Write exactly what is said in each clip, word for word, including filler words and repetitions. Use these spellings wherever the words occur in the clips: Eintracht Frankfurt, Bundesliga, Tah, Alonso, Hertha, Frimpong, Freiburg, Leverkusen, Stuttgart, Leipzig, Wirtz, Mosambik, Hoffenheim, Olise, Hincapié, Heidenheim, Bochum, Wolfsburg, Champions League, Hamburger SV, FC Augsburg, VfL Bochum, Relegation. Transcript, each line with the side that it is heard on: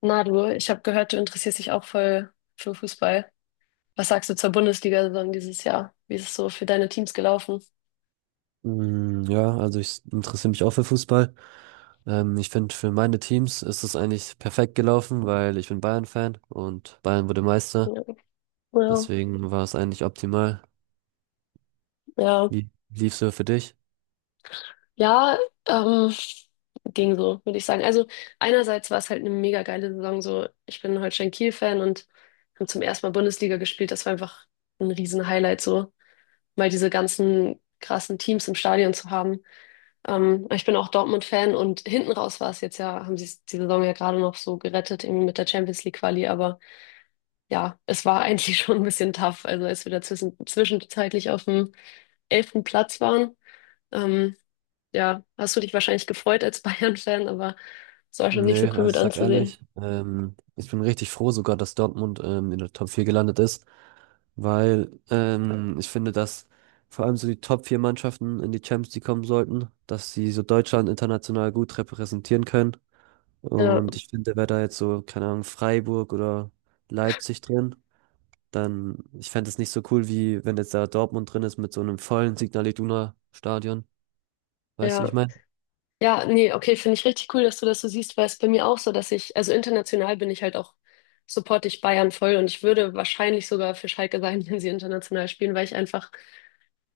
left: Na du, ich habe gehört, du interessierst dich auch voll für Fußball. Was sagst du zur Bundesliga-Saison dieses Jahr? Wie ist es so für deine Teams gelaufen?
right: Mm, Ja, also ich interessiere mich auch für Fußball. Ähm, ich finde, für meine Teams ist es eigentlich perfekt gelaufen, weil ich bin Bayern-Fan und Bayern wurde Meister.
left: Ja, ja,
right: Deswegen war es eigentlich optimal.
left: ja,
right: Wie lief's so für dich?
left: ja, ähm, ging so, würde ich sagen. Also einerseits war es halt eine mega geile Saison. So, ich bin Holstein Kiel-Fan und haben zum ersten Mal Bundesliga gespielt. Das war einfach ein riesen Highlight, so mal diese ganzen krassen Teams im Stadion zu haben. Ähm, ich bin auch Dortmund-Fan, und hinten raus war es jetzt ja, haben sie es die Saison ja gerade noch so gerettet, eben mit der Champions League Quali, aber ja, es war eigentlich schon ein bisschen tough, also als wir da zwischen, zwischenzeitlich auf dem elften Platz waren. Ähm, ja, hast du dich wahrscheinlich gefreut als Bayern-Fan, aber es war schon nicht so
right: Nee,
left: cool
right: also
left: mit
right: ich sag
left: anzusehen.
right: ehrlich, ähm, ich bin richtig froh sogar, dass Dortmund ähm, in der Top vier gelandet ist, weil ähm, ich finde, dass vor allem so die Top vier Mannschaften in die Champions League kommen sollten, dass sie so Deutschland international gut repräsentieren können.
left: Ja,
right: Und ich finde, wäre da jetzt so, keine Ahnung, Freiburg oder Leipzig drin, dann, ich fände es nicht so cool, wie wenn jetzt da Dortmund drin ist mit so einem vollen Signal Iduna Stadion. Weißt du, wie
left: ja.
right: ich meine?
left: Ja, nee, okay, finde ich richtig cool, dass du das so siehst, weil es bei mir auch so, dass ich, also international bin ich halt auch, supporte ich Bayern voll, und ich würde wahrscheinlich sogar für Schalke sein, wenn sie international spielen, weil ich einfach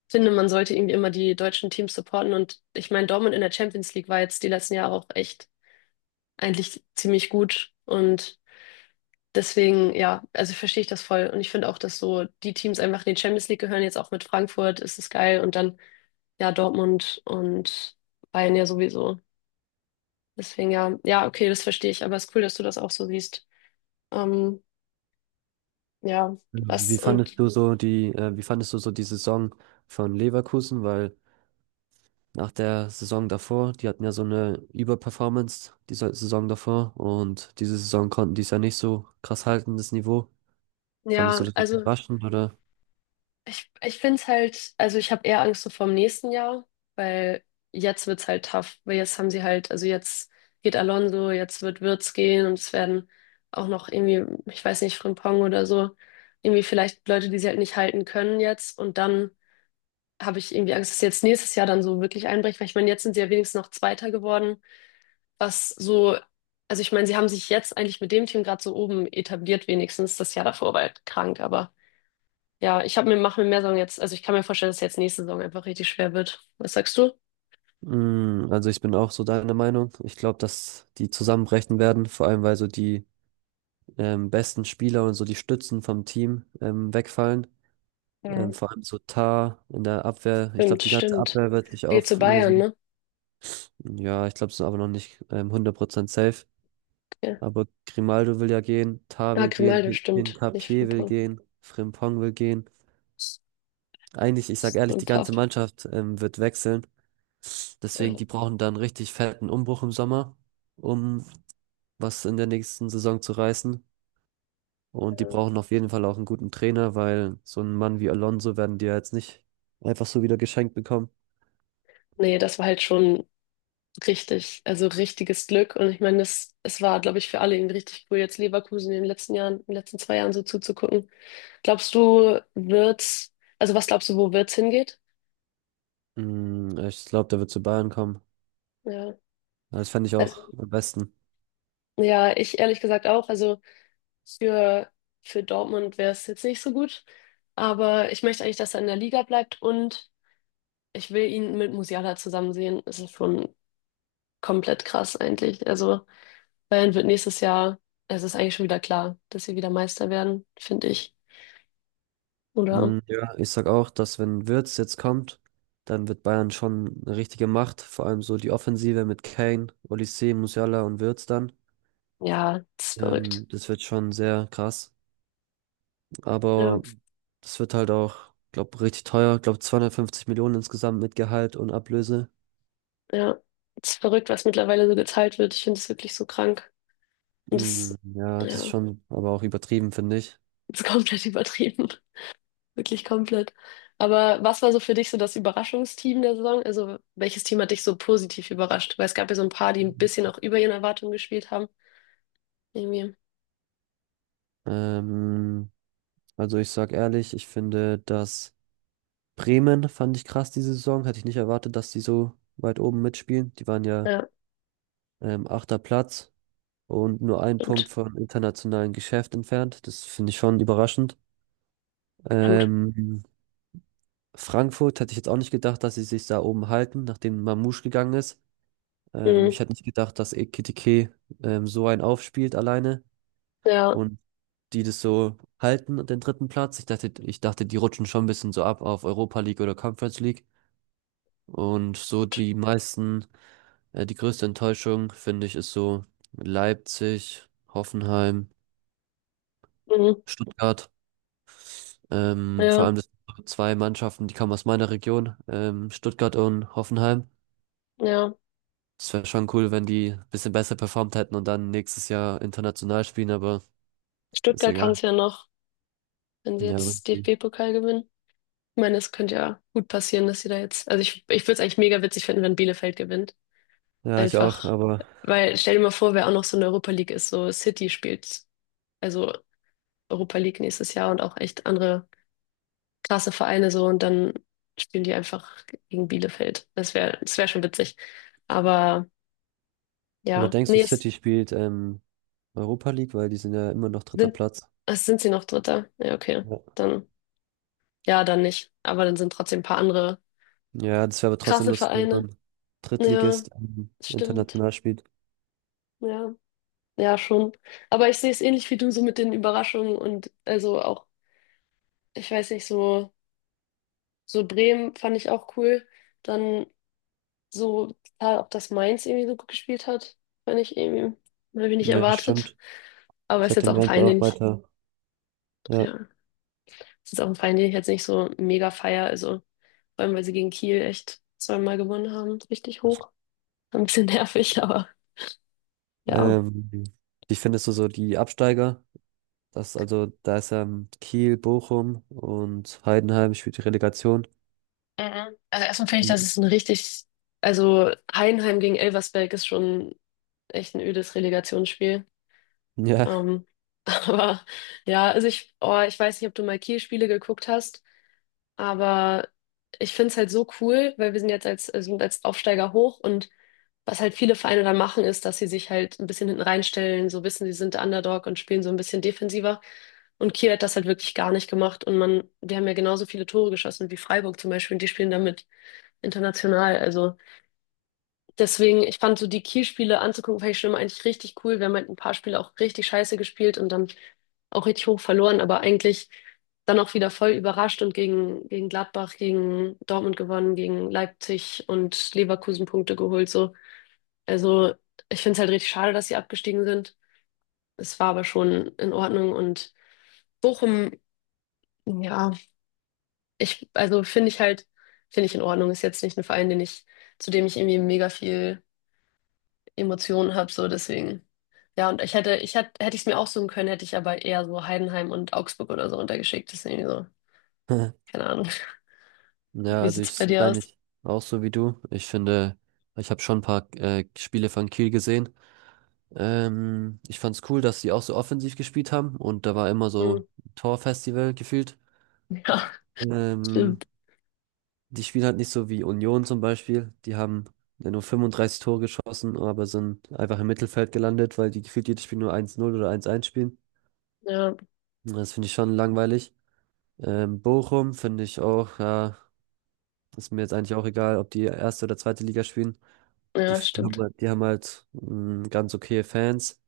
left: finde, man sollte irgendwie immer die deutschen Teams supporten. Und ich meine, Dortmund in der Champions League war jetzt die letzten Jahre auch echt eigentlich ziemlich gut. Und deswegen, ja, also verstehe ich das voll. Und ich finde auch, dass so die Teams einfach in die Champions League gehören. Jetzt auch mit Frankfurt ist es geil. Und dann, ja, Dortmund und Bayern ja sowieso. Deswegen, ja, ja, okay, das verstehe ich. Aber es ist cool, dass du das auch so siehst. Ähm, ja,
right: Wie
left: was
right: fandest
left: und
right: du so die, äh, wie fandest du so die Saison von Leverkusen? Weil nach der Saison davor, die hatten ja so eine Überperformance, diese Saison davor, und diese Saison konnten die es ja nicht so krass halten, das Niveau. Fandest du
left: ja,
right: das
left: also.
right: überraschend oder?
left: Ich, ich finde es halt, also ich habe eher Angst so vorm nächsten Jahr, weil jetzt wird's halt tough, weil jetzt haben sie halt, also jetzt geht Alonso, jetzt wird Wirtz gehen, und es werden auch noch irgendwie, ich weiß nicht, Frimpong oder so, irgendwie vielleicht Leute, die sie halt nicht halten können jetzt, und dann habe ich irgendwie Angst, dass jetzt nächstes Jahr dann so wirklich einbricht, weil ich meine, jetzt sind sie ja wenigstens noch Zweiter geworden, was so, also ich meine, sie haben sich jetzt eigentlich mit dem Team gerade so oben etabliert, wenigstens das Jahr davor war halt krank, aber ja, ich habe mir, mache mir mehr Sorgen jetzt. Also ich kann mir vorstellen, dass jetzt nächste Saison einfach richtig schwer wird. Was sagst du?
right: Mm, Also ich bin auch so deiner Meinung. Ich glaube, dass die zusammenbrechen werden, vor allem weil so die ähm, besten Spieler und so die Stützen vom Team ähm, wegfallen. Ähm,
left: Mhm.
right: vor allem so Tah in der Abwehr. Ich glaube,
left: Stimmt,
right: die ganze
left: stimmt.
right: Abwehr wird sich
left: Er geht zu Bayern,
right: auflösen.
left: ne?
right: Ja, ich glaube, es ist aber noch nicht ähm, hundert Prozent safe.
left: Ja.
right: Aber Grimaldo will ja gehen, Tah
left: Ah,
right: will gehen,
left: Grimaldo, stimmt. Nicht
right: Hincapié will
left: Frimpong.
right: gehen, Frimpong will gehen. Eigentlich, ich sag ehrlich, die
left: Und
right: ganze
left: Haft.
right: Mannschaft ähm, wird wechseln. Deswegen,
left: Ja.
right: die brauchen dann richtig fetten Umbruch im Sommer um was in der nächsten Saison zu reißen. Und die
left: ja.
right: brauchen auf jeden Fall auch einen guten Trainer, weil so einen Mann wie Alonso werden die ja jetzt nicht einfach so wieder geschenkt bekommen.
left: Nee, das war halt schon richtig, also richtiges Glück. Und ich meine, es, es war, glaube ich, für alle irgendwie richtig cool, jetzt Leverkusen in den letzten Jahren, in den letzten zwei Jahren so zuzugucken. Glaubst du, wird's, also was glaubst du, wo wird's hingeht?
right: Mm, Ich glaube, der wird zu Bayern kommen.
left: Ja.
right: Das fände ich
left: Also,
right: auch am besten.
left: ja, ich ehrlich gesagt auch. Also Für, für Dortmund wäre es jetzt nicht so gut. Aber ich möchte eigentlich, dass er in der Liga bleibt, und ich will ihn mit Musiala zusammen sehen. Es ist schon komplett krass eigentlich. Also Bayern wird nächstes Jahr, es ist eigentlich schon wieder klar, dass sie wieder Meister werden, finde ich. Oder?
right: Mm, Ja, ich sag auch, dass wenn Wirtz jetzt kommt, dann wird Bayern schon eine richtige Macht. Vor allem so die Offensive mit Kane, Olise, Musiala und Wirtz dann.
left: Ja, es ist verrückt.
right: Ähm, das wird schon sehr krass.
left: Ja,
right: Aber das wird halt auch, glaube richtig teuer. Ich glaube zweihundertfünfzig Millionen insgesamt mit Gehalt und Ablöse.
left: ja. Es ist verrückt, was mittlerweile so geteilt wird. Ich finde es wirklich so krank. Und
right: Mm,
left: das
right: ja, das ist
left: ja,
right: schon aber auch übertrieben, finde ich.
left: das ist komplett übertrieben. Wirklich komplett. Aber was war so für dich so das Überraschungsteam der Saison? Also welches Team hat dich so positiv überrascht? Weil es gab ja so ein paar, die ein bisschen auch über ihren Erwartungen gespielt haben. Irgendwie.
right: Ähm, also ich sag ehrlich, ich finde, dass Bremen fand ich krass diese Saison. Hätte ich nicht erwartet, dass die so weit oben mitspielen. Die waren ja
left: Ja,
right: ähm, achter Platz und nur ein Punkt
left: stimmt.
right: vom internationalen Geschäft entfernt. Das finde ich schon überraschend.
left: Stimmt.
right: Ähm, Frankfurt hätte ich jetzt auch nicht gedacht, dass sie sich da oben halten, nachdem Mamouche gegangen ist. Ähm,
left: Mhm.
right: ich hätte nicht gedacht, dass Ekitike ähm, so einen aufspielt alleine
left: Ja,
right: und die das so halten, den dritten Platz. Ich dachte, ich dachte, die rutschen schon ein bisschen so ab auf Europa League oder Conference League. Und so
left: stimmt.
right: die meisten, äh, die größte Enttäuschung, finde ich, ist so Leipzig, Hoffenheim,
left: Mhm.
right: Stuttgart. Ähm, vor
left: Ja,
right: allem das sind so zwei Mannschaften, die kommen aus meiner Region, ähm, Stuttgart und Hoffenheim.
left: ja.
right: Es wäre schon cool, wenn die ein bisschen besser performt hätten und dann nächstes Jahr international spielen, aber ist
left: Stuttgart kann
right: egal.
left: es ja noch, wenn sie
right: Ja,
left: jetzt
right: richtig.
left: D F B-Pokal gewinnen. Ich meine, es könnte ja gut passieren, dass sie da jetzt. Also ich, ich würde es eigentlich mega witzig finden, wenn Bielefeld gewinnt.
right: Ja, ich auch,
left: Einfach,
right: aber,
left: weil stell dir mal vor, wer auch noch so in der Europa League ist, so City spielt. Also Europa League nächstes Jahr und auch echt andere krasse Vereine so, und dann spielen die einfach gegen Bielefeld. Das wäre, das wäre schon witzig. Aber
right: aber
left: ja,
right: denkst du,
left: nee, es
right: City spielt ähm, Europa League, weil die sind ja immer noch dritter
left: sind,
right: Platz.
left: es sind sie noch Dritter. Ja, okay.
right: Ja,
left: Dann, ja, dann nicht. Aber dann sind trotzdem ein paar andere
right: ja das wäre aber trotzdem
left: krasse
right: lustig, wenn so
left: Vereine.
right: ein
left: Ja,
right: Drittligist ähm,
left: stimmt.
right: international spielt.
left: Ja, ja, schon. Aber ich sehe es ähnlich wie du, so mit den Überraschungen und also auch, ich weiß nicht, so, so Bremen fand ich auch cool. Dann so total, auch dass Mainz irgendwie so gut gespielt hat, fand ich irgendwie, habe ich nicht
right: Ja,
left: erwartet.
right: stimmt.
left: Aber
right: Ich
left: ist
right: hätte
left: jetzt auch ein
right: meins
left: Verein, den
right: auch
left: ich,
right: weiter. Ja.
left: ja, ist jetzt auch ein Verein, den ich jetzt nicht so mega feier. Also vor allem, weil sie gegen Kiel echt zweimal gewonnen haben, richtig hoch. Ein bisschen nervig, aber ja.
right: Ähm, wie findest du so die Absteiger? Das, also, da ist ähm, Kiel, Bochum und Heidenheim spielt die Relegation.
left: Mhm. Also erstmal finde ich, das
right: Hm,
left: ist ein richtig, also Heidenheim gegen Elversberg ist schon echt ein ödes Relegationsspiel.
right: Ja.
left: Ähm, aber ja, also ich, oh, ich weiß nicht, ob du mal Kiel-Spiele geguckt hast. Aber ich finde es halt so cool, weil wir sind jetzt als, also sind als Aufsteiger hoch, und was halt viele Vereine dann machen, ist, dass sie sich halt ein bisschen hinten reinstellen, so wissen, sie sind der Underdog und spielen so ein bisschen defensiver. Und Kiel hat das halt wirklich gar nicht gemacht. Und man, wir haben ja genauso viele Tore geschossen wie Freiburg zum Beispiel, und die spielen damit international. Also deswegen, ich fand so die Kiel-Spiele anzugucken, fand ich schon immer eigentlich richtig cool. Wir haben halt ein paar Spiele auch richtig scheiße gespielt und dann auch richtig hoch verloren, aber eigentlich dann auch wieder voll überrascht und gegen, gegen Gladbach, gegen Dortmund gewonnen, gegen Leipzig und Leverkusen Punkte geholt, so. Also, ich finde es halt richtig schade, dass sie abgestiegen sind. Es war aber schon in Ordnung. Und Bochum, ja, ich, also finde ich halt, finde ich in Ordnung. Ist jetzt nicht ein Verein, den ich, zu dem ich irgendwie mega viel Emotionen habe, so deswegen. Ja, und ich hätte, ich hätte, hätte ich es mir aussuchen können, hätte ich aber eher so Heidenheim und Augsburg oder so untergeschickt. Deswegen so, keine Ahnung.
right: Ja,
left: Wie
right: also
left: sieht's
right: ich
left: bei
right: sehe
left: dir
right: da
left: aus?
right: nicht auch so wie du. Ich finde, ich habe schon ein paar äh, Spiele von Kiel gesehen. Ähm, ich fand's cool, dass sie auch so offensiv gespielt haben und da war immer
left: Hm.
right: so Torfestival gefühlt.
left: Ja,
right: Ähm,
left: stimmt.
right: die spielen halt nicht so wie Union zum Beispiel. Die haben ja nur fünfunddreißig Tore geschossen, aber sind einfach im Mittelfeld gelandet, weil die gefühlt jedes Spiel nur eins null oder eins eins spielen.
left: Ja,
right: Das finde ich schon langweilig. Ähm, Bochum finde ich auch, ja, ist mir jetzt eigentlich auch egal, ob die erste oder zweite Liga spielen. Die,
left: ja,
right: f- die haben
left: stimmt.
right: halt, die haben halt mm, ganz okay Fans.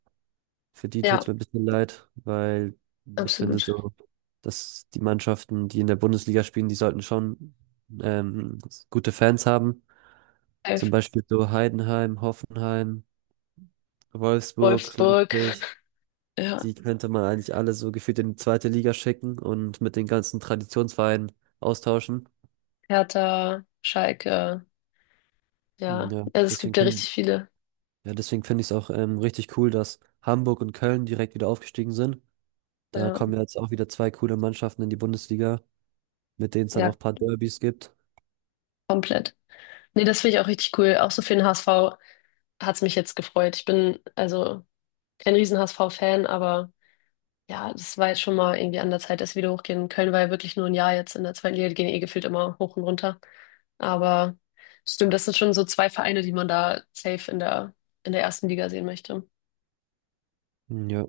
right: Für die
left: Ja,
right: tut's mir ein bisschen leid, weil ich finde
left: absolut.
right: so, dass die Mannschaften, die in der Bundesliga spielen, die sollten schon ähm, gute Fans haben. Zum
left: Safe.
right: Beispiel so Heidenheim, Hoffenheim, Wolfsburg,
left: Wolfsburg,
right: Leipzig.
left: ja,
right: Die könnte man eigentlich alle so gefühlt in die zweite Liga schicken und mit den ganzen Traditionsvereinen austauschen.
left: Hertha, Schalke,
right: Hm,
left: ja.
right: Ja,
left: Also es
right: deswegen
left: gibt ja
right: finde
left: richtig viele.
right: ja, deswegen finde ich es auch ähm, richtig cool, dass Hamburg und Köln direkt wieder aufgestiegen sind. Da
left: Ja,
right: kommen ja jetzt auch wieder zwei coole Mannschaften in die Bundesliga, mit denen es dann auch
left: ja,
right: ein paar Derbys gibt.
left: komplett. Nee, das finde ich auch richtig cool. Auch so für den H S V hat's mich jetzt gefreut. Ich bin also kein Riesen-H S V-Fan, aber. Ja, das war jetzt schon mal irgendwie an der Zeit, dass wir wieder hochgehen. Köln war ja wirklich nur ein Jahr jetzt in der zweiten Liga, die gehen eh gefühlt immer hoch und runter. Aber stimmt, das sind schon so zwei Vereine, die man da safe in der, in der ersten Liga sehen möchte.
right: Hm, Ja.